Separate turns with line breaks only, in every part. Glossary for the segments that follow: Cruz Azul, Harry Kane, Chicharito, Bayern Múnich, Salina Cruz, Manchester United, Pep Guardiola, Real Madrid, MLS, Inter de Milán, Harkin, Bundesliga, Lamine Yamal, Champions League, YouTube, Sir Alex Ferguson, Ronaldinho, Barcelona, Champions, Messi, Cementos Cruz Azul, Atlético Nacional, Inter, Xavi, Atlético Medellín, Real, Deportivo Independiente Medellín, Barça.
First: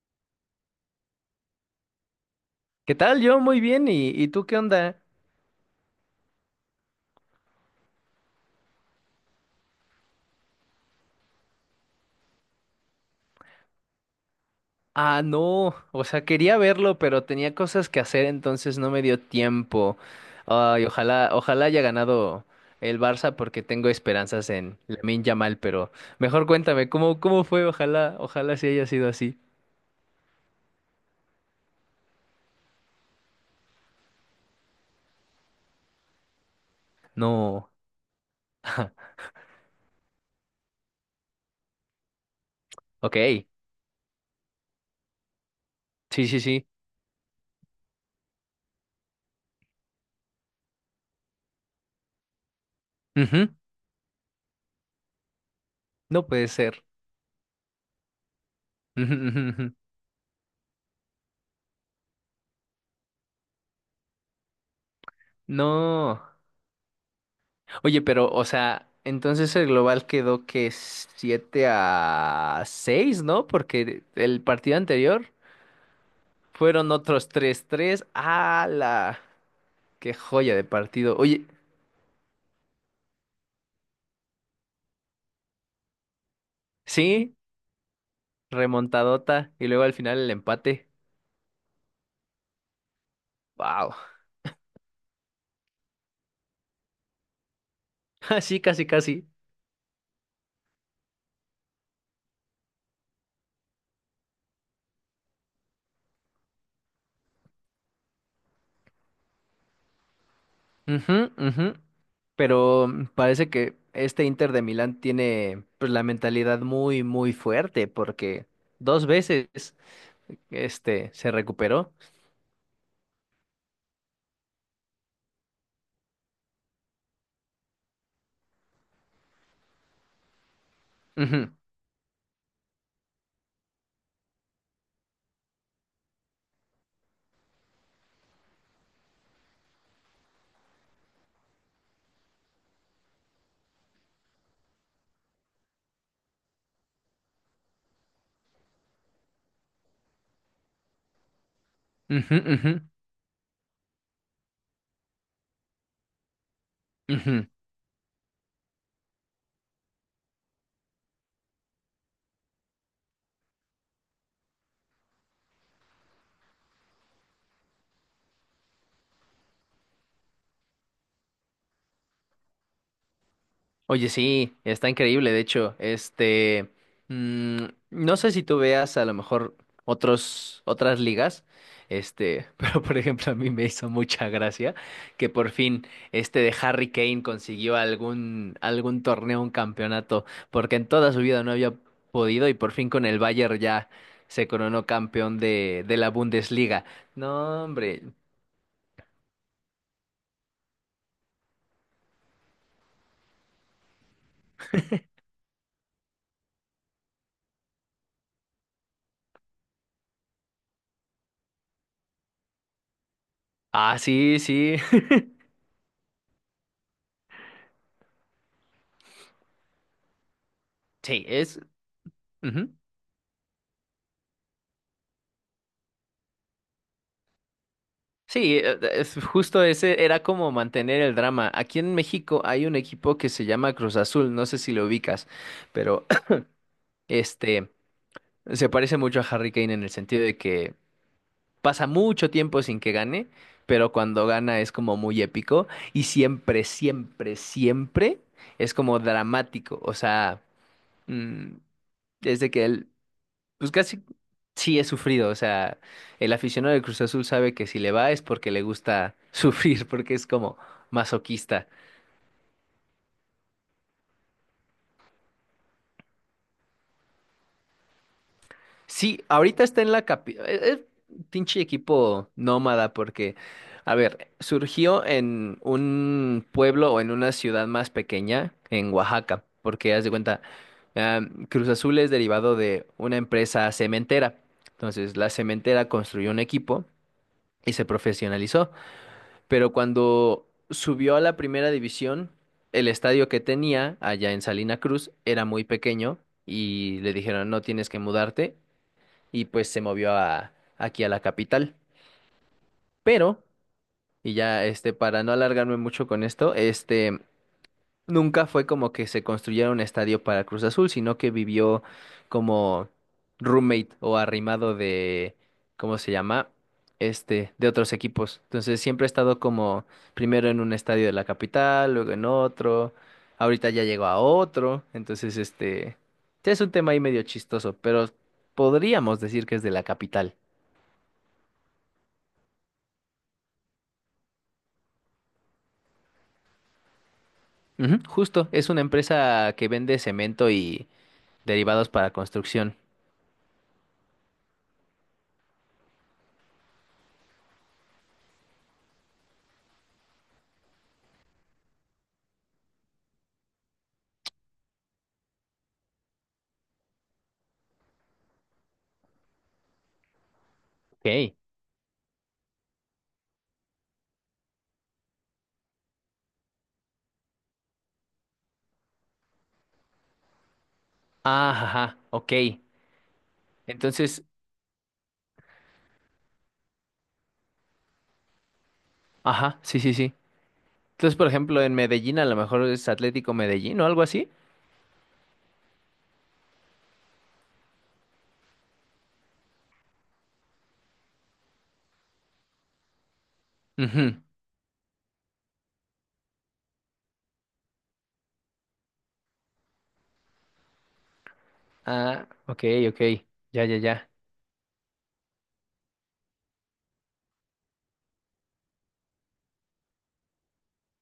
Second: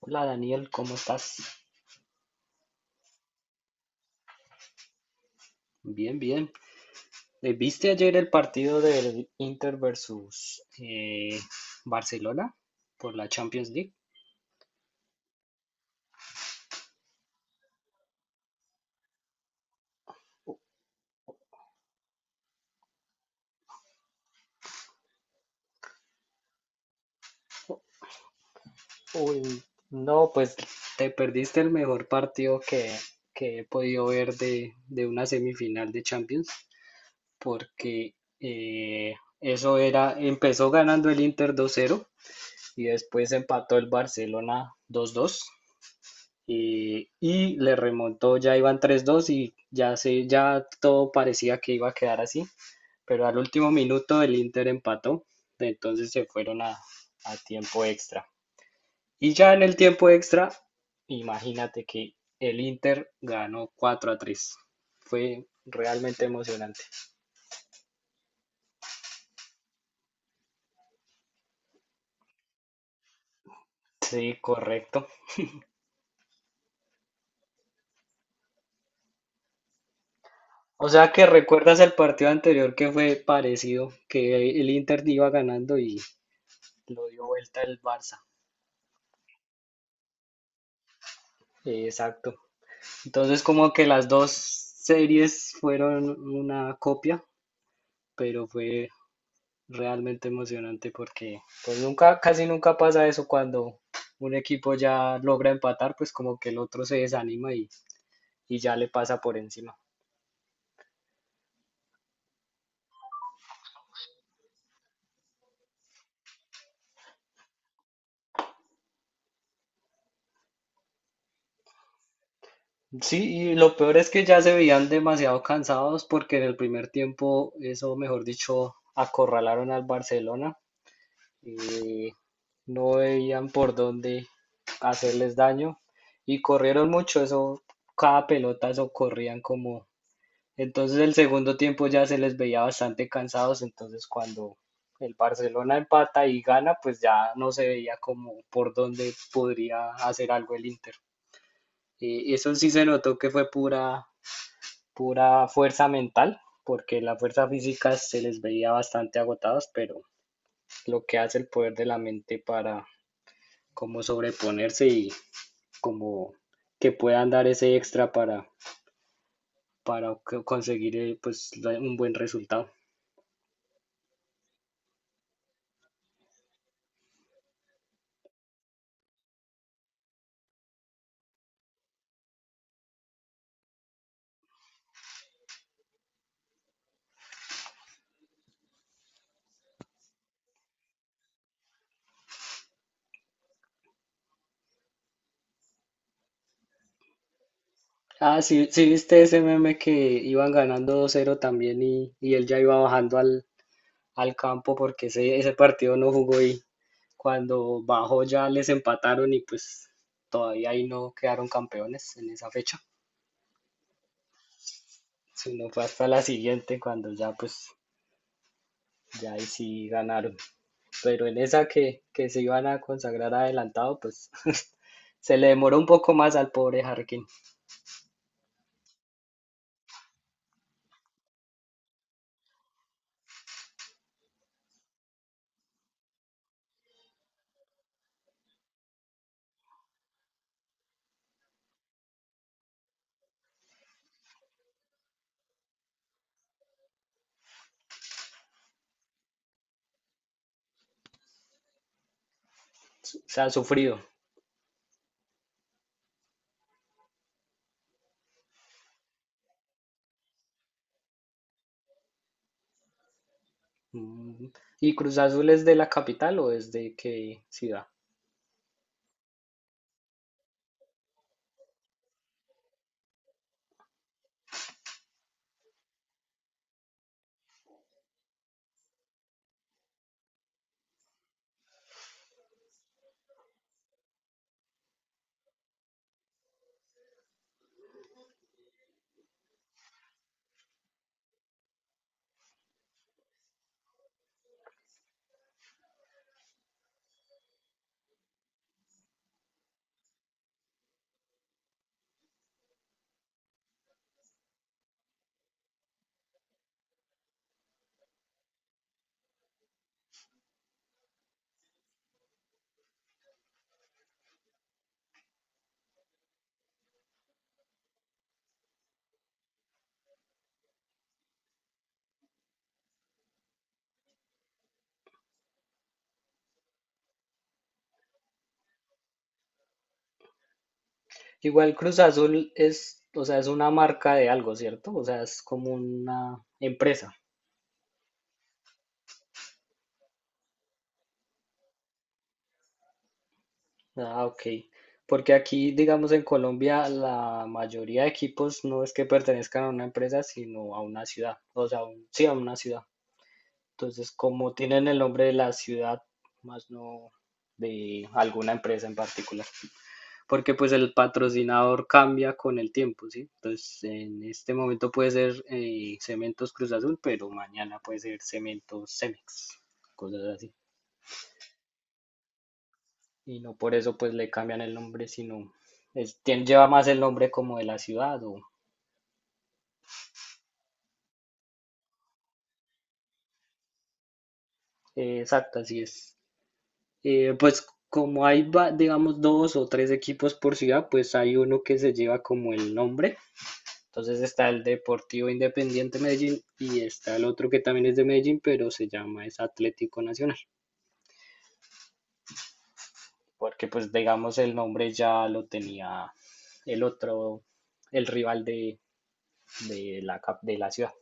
Hola Daniel, ¿cómo estás?
¿Qué tal? Yo muy bien. ¿Y tú qué onda?
Bien, bien. ¿Viste ayer el partido del Inter versus Barcelona por la Champions League?
Ah, no. O sea, quería verlo, pero tenía cosas que hacer, entonces no me dio tiempo. Ay, ojalá, ojalá haya ganado el Barça porque tengo esperanzas en Lamine Yamal, pero mejor cuéntame, ¿cómo fue? Ojalá, ojalá sí haya sido así.
Uy, no, pues te perdiste el mejor partido que he podido ver de una semifinal de Champions,
No.
porque eso era, empezó ganando el Inter 2-0 y después
Ok.
empató el Barcelona 2-2,
Sí, sí, sí.
y le remontó, ya iban 3-2 y ya, se, ya todo parecía que iba a quedar así, pero al
Ujú.
último minuto el Inter empató, entonces se
No puede
fueron
ser.
a tiempo extra.
Ujú,
Y
ujú,
ya en
ujú.
el tiempo extra, imagínate que el Inter ganó 4-3. Fue
No.
realmente emocionante.
Oye, pero, o sea, entonces el global quedó que 7-6, ¿no? Porque
Sí,
el partido
correcto.
anterior fueron otros tres. 3 ¡Hala! ¡Qué joya de
O sea
partido!
que
Oye,
recuerdas el partido anterior que fue parecido, que el Inter iba ganando y lo dio
sí,
vuelta el Barça.
remontadota. Y luego al final el empate.
Exacto. Entonces como que
¡Wow!
las dos series fueron una copia, pero
Así, casi,
fue
casi.
realmente emocionante porque pues nunca, casi nunca pasa eso cuando un equipo ya logra empatar, pues como que el otro se desanima y ya le pasa por encima.
Ujú, ujú. Pero parece que este Inter de Milán tiene, pues, la mentalidad muy, muy fuerte porque dos veces este se recuperó.
Sí, y lo peor es que ya se veían demasiado cansados porque en el primer tiempo, eso mejor dicho, acorralaron al Barcelona.
Ujú.
eh, no veían por dónde hacerles daño y corrieron mucho, eso, cada pelota, eso corrían como... Entonces el segundo tiempo ya se les veía bastante cansados, entonces cuando el Barcelona empata y gana, pues ya no se veía como por dónde podría hacer algo el Inter.
Ujú,
Eso sí
ujú,
se notó que fue pura, pura fuerza mental, porque la
ujú.
fuerza física se les veía bastante agotados, pero lo que hace el poder de la mente para como sobreponerse y como que puedan dar ese extra para conseguir pues un buen resultado.
Oye, sí, está increíble. De hecho, este, mm, no sé si tú veas a lo mejor otras ligas, este, pero por ejemplo a mí me hizo mucha gracia que por fin este de Harry Kane consiguió algún torneo, un campeonato, porque en toda su vida no había podido y por fin con el Bayern ya se coronó campeón de la Bundesliga. No, hombre.
Ah, sí, sí viste ese meme que iban ganando 2-0 también y él ya iba bajando al, al campo porque ese partido no jugó y cuando bajó ya les empataron y pues todavía ahí no quedaron campeones en esa fecha,
Ah, sí, sí.
sino fue hasta la siguiente cuando ya pues ya ahí sí ganaron.
Sí,
Pero en
es.
esa que se iban
Ujú.
a consagrar adelantado, pues se le demoró un poco más al pobre Harkin.
Sí, es justo ese era como mantener el drama. Aquí en México hay un equipo que se llama Cruz Azul, no sé si lo ubicas, pero este se parece mucho a Harry Kane en el sentido de que pasa mucho tiempo sin que gane, pero cuando gana es como muy épico y siempre, siempre, siempre es como dramático. O sea, mm, es de que él
Se ha
pues
sufrido.
casi sí he sufrido, o sea, el aficionado del Cruz Azul sabe que si le va es porque le gusta sufrir, porque es como masoquista.
Mm. ¿Y Cruz Azul es de la capital o es de qué ciudad?
Sí, ahorita está en la capi, es pinche equipo nómada porque, a ver, surgió en un pueblo o en una ciudad más pequeña, en Oaxaca, porque haz de cuenta, ah, Cruz Azul es derivado de una empresa cementera. Entonces, la cementera construyó un equipo y se profesionalizó. Pero cuando subió a la primera división, el estadio que tenía allá en Salina Cruz era muy pequeño y le dijeron, no tienes que mudarte, y pues se movió aquí a la capital. Pero, y ya este, para no alargarme mucho con esto, este, nunca fue como que se construyera un estadio para Cruz Azul, sino que vivió como roommate o arrimado de, ¿cómo se llama? Este, de otros equipos. Entonces siempre ha estado como primero en un estadio de la capital, luego en otro, ahorita ya llegó a otro, entonces este, sí es un tema ahí medio chistoso, pero podríamos decir que es de la capital.
Igual Cruz Azul es, o sea, es una marca de algo, ¿cierto? O sea, es como una empresa.
Ujú, justo, es una empresa que vende cemento y derivados para construcción.
Ah, ok. Porque aquí, digamos, en Colombia, la mayoría de equipos no es que pertenezcan a una empresa, sino a una ciudad. O sea, sí, a una ciudad. Entonces, como tienen el nombre de la ciudad, más no de alguna empresa en particular, porque pues el
Ok.
patrocinador cambia con el tiempo, ¿sí? Entonces, en este momento puede ser Cementos Cruz Azul, pero mañana puede ser Cementos Cemex, cosas así.
Ah, ajá, ok.
Y no por eso pues
Entonces,
le cambian el nombre, sino es, lleva más el nombre como de la ciudad o
ajá, sí, sí, sí. Entonces, por ejemplo, en Medellín a lo mejor es Atlético Medellín o algo así.
exacto, así es. Pues como hay, digamos, dos o tres equipos por ciudad, pues hay uno que se lleva como el nombre.
Ujú.
Entonces está el Deportivo Independiente Medellín y está el otro que también es de Medellín, pero se llama es Atlético Nacional,
Ah, ok, ok. Ya,
porque
ya,
pues
ya.
digamos el nombre ya lo tenía el otro, el rival de la ciudad.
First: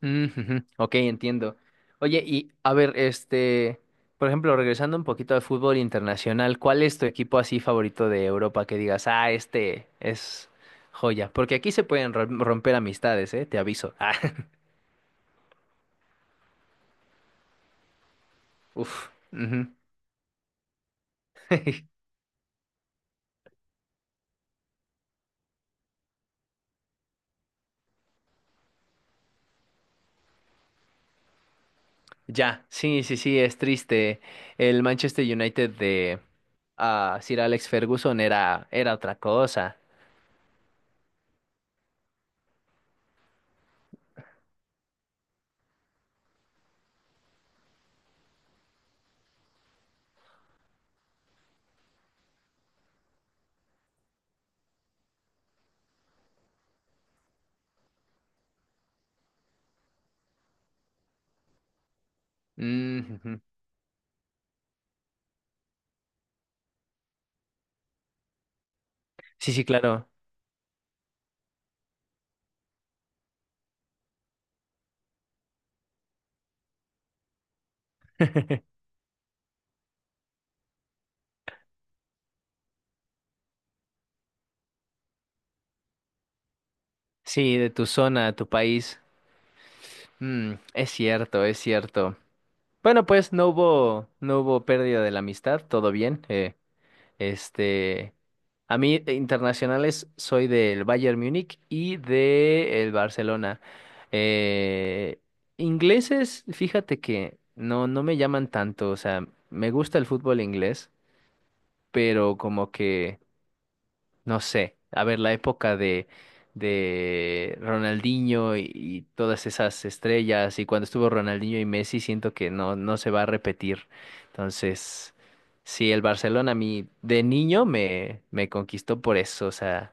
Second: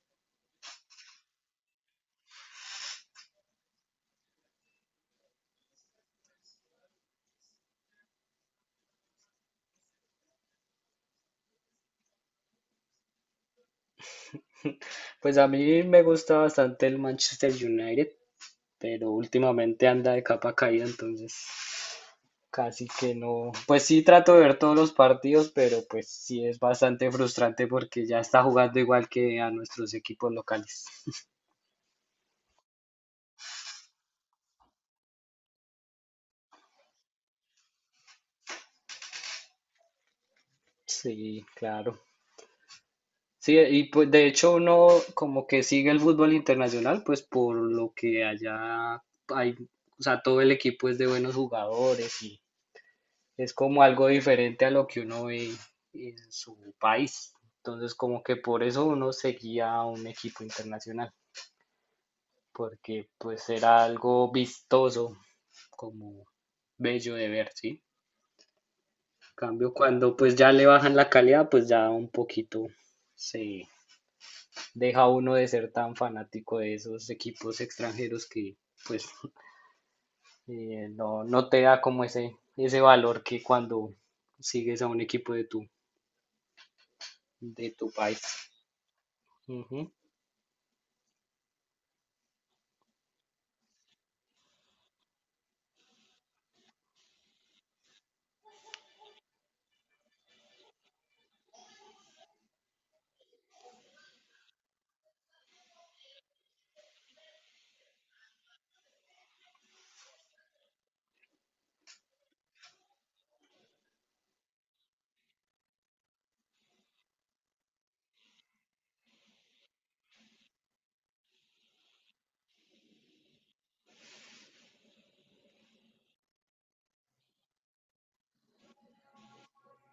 Mm, ujú. Ok, entiendo. Oye, y a ver, este, por ejemplo, regresando un poquito al fútbol internacional, ¿cuál es tu equipo así favorito de Europa que digas, ah, este es joya? Porque aquí se pueden romper amistades, ¿eh? Te aviso. Ah,
Pues a mí me gusta bastante el Manchester United, pero
uf. Ujú.
últimamente anda de capa caída, entonces casi que no. Pues sí trato de ver todos los partidos, pero pues sí es bastante frustrante porque ya está jugando igual que a nuestros equipos locales.
Ya, sí, sí, sí, es triste. El Manchester United de Sir Alex Ferguson era otra cosa.
Sí, claro. Sí, y pues de hecho uno como que sigue el fútbol internacional, pues por lo que allá hay, o sea, todo el equipo es de buenos jugadores y es como algo diferente a lo que uno ve en su país. Entonces como que por eso uno seguía a un equipo internacional,
Mm,
porque
ujú.
pues era algo vistoso, como bello de ver, ¿sí? En
Sí, sí,
cambio,
claro.
cuando pues ya le bajan la calidad, pues ya un poquito se deja a uno de ser tan fanático de esos equipos extranjeros que pues no te da como ese valor que cuando sigues a un equipo
Sí,
de
de tu
tu país.
zona, tu país.
Ujú.
Es cierto, es cierto. Bueno, pues no hubo pérdida de la amistad, todo bien. Este, a mí de internacionales soy del Bayern Múnich y del Barcelona. Eh, ingleses, fíjate que no me llaman tanto, o sea, me gusta el fútbol inglés, pero como que no sé, a ver, la época de Ronaldinho y todas esas estrellas, y cuando estuvo Ronaldinho y Messi, siento que no se va a repetir. Entonces, sí, el Barcelona a mí de niño me conquistó por eso, o sea,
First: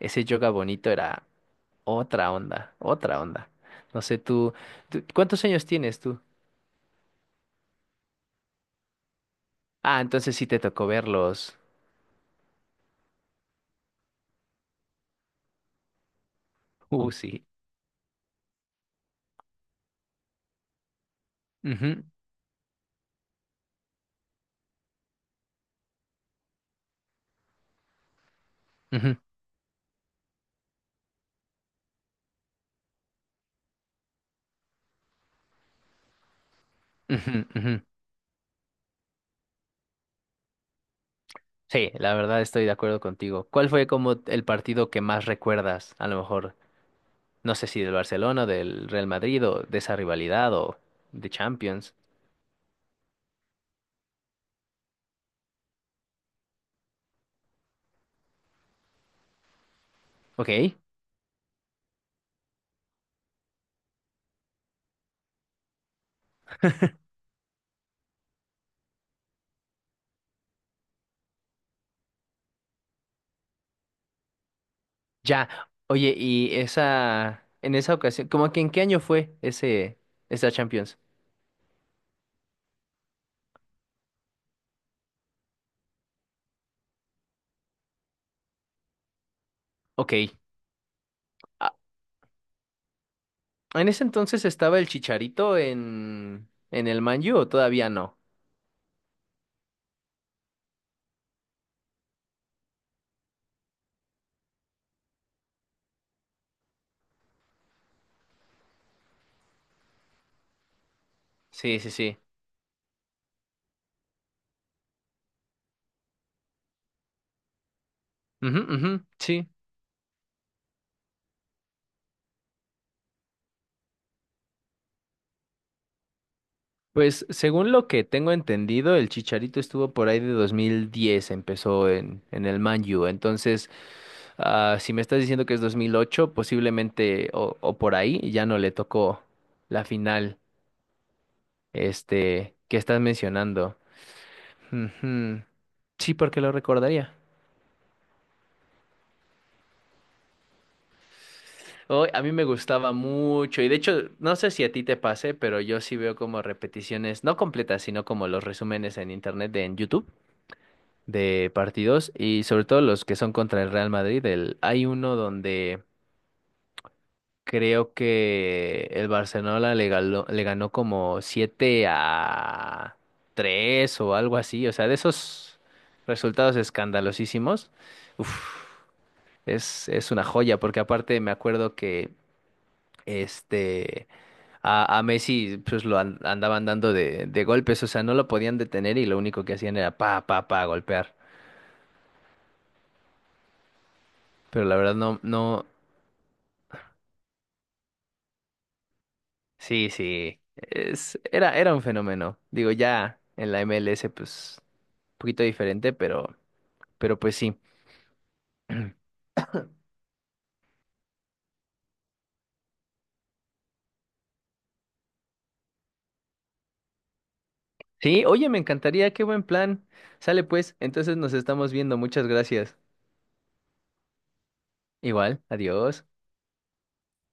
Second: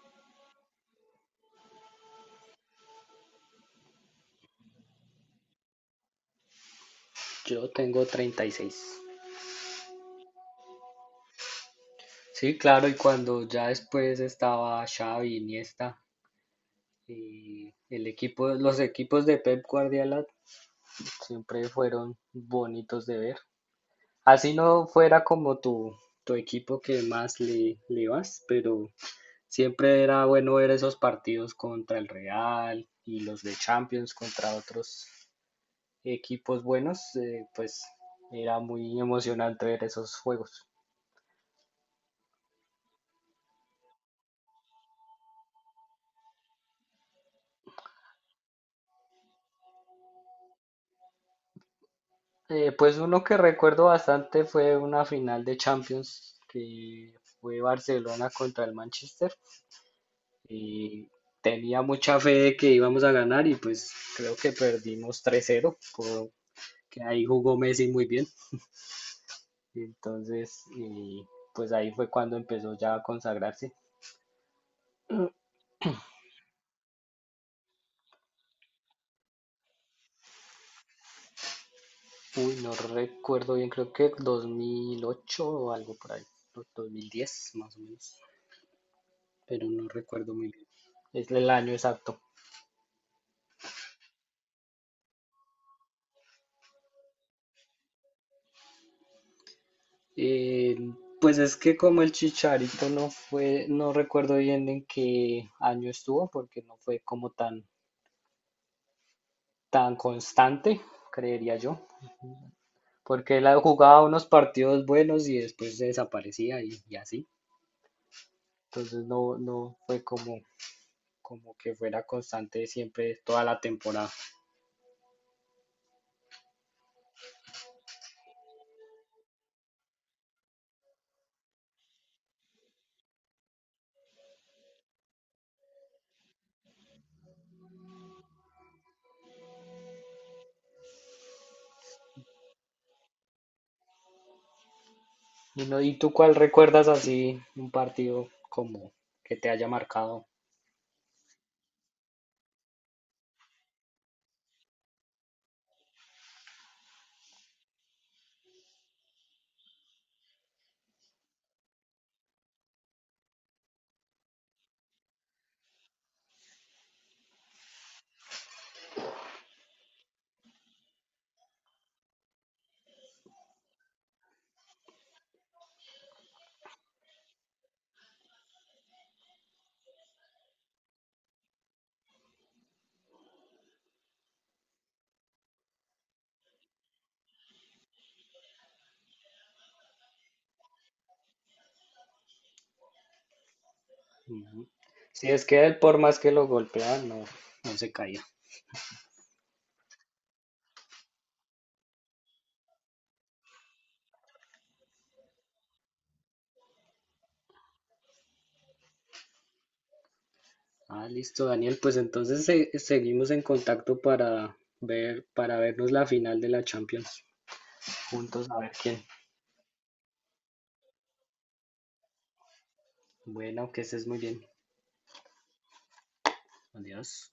ese yoga bonito era otra onda, otra onda. No sé, ¿cuántos años tienes tú?
Yo tengo 36.
Ah, entonces sí te tocó verlos.
Sí, claro, y cuando ya después estaba Xavi, Iniesta,
Sí.
y el equipo, los equipos de Pep Guardiola siempre
Ujú,
fueron bonitos de ver. Así no fuera como tu equipo que más le, le vas, pero
ujú,
siempre era bueno ver esos partidos contra el Real y los de Champions contra otros equipos buenos,
ujú, ujú.
pues era muy emocionante ver esos juegos.
Sí, la verdad estoy de acuerdo contigo. ¿Cuál fue como el partido que más recuerdas? A lo mejor, no sé si del Barcelona, del Real Madrid o de esa rivalidad o de Champions.
Pues uno que recuerdo bastante fue una final de Champions que fue Barcelona contra el Manchester
Ok,
y tenía mucha fe de que íbamos a ganar y pues creo que perdimos 3-0 que ahí jugó Messi muy bien. Entonces, pues ahí fue cuando empezó ya a consagrarse.
ya. Oye, y en esa ocasión, ¿cómo que en qué año fue ese, esa Champions?
Uy, no recuerdo bien, creo que 2008 o algo por ahí, o 2010 más o menos, pero no
Ok.
recuerdo muy bien. Es el año
ah,
exacto.
¿En ese entonces estaba el Chicharito en el Man U o todavía no?
Eh, pues es que como el Chicharito no fue, no recuerdo bien en qué año estuvo, porque no fue como tan, tan constante, creería yo,
Sí, sí, sí.
porque él jugaba unos partidos buenos y después se desaparecía y así.
Ujú, ujú,
Entonces no,
sí.
no fue como como que fuera constante siempre toda la temporada.
Pues según lo que tengo entendido, el Chicharito estuvo por ahí de 2010. Empezó en el Man U. Entonces, si me estás diciendo que es 2008, posiblemente o por ahí ya no le tocó la final este, que estás mencionando. Ujú.
¿Y, no, ¿y tú
Sí,
cuál
porque lo
recuerdas
recordaría.
así un partido como que te haya marcado?
Oh, a mí me gustaba mucho y de hecho, no sé si a ti te pase, pero yo sí veo como repeticiones, no completas, sino como los resúmenes en internet de en YouTube. De partidos y sobre todo los que son contra el Real Madrid. Hay uno donde creo que el Barcelona le ganó como 7-3 o algo así. O sea, de esos resultados escandalosísimos, uf, es una joya porque aparte me acuerdo que este. A Messi pues lo andaban dando de golpes, o sea, no lo podían detener y lo único que hacían era pa, pa, pa, golpear. Pero
Ujú.
la verdad no,
Si es
no.
que él por más que lo golpean no, no se caía.
Sí, sí. Era un fenómeno. Digo, ya en la MLS, pues, un poquito diferente, pero, pues sí.
Ah, listo, Daniel. Pues entonces seguimos en contacto para ver, para vernos la final de la Champions.
Sí,
Juntos
oye, me
a ver quién.
encantaría, qué buen plan. Sale pues, entonces nos estamos viendo. Muchas gracias.
Bueno, que estés muy bien.
Igual, adiós.
Adiós.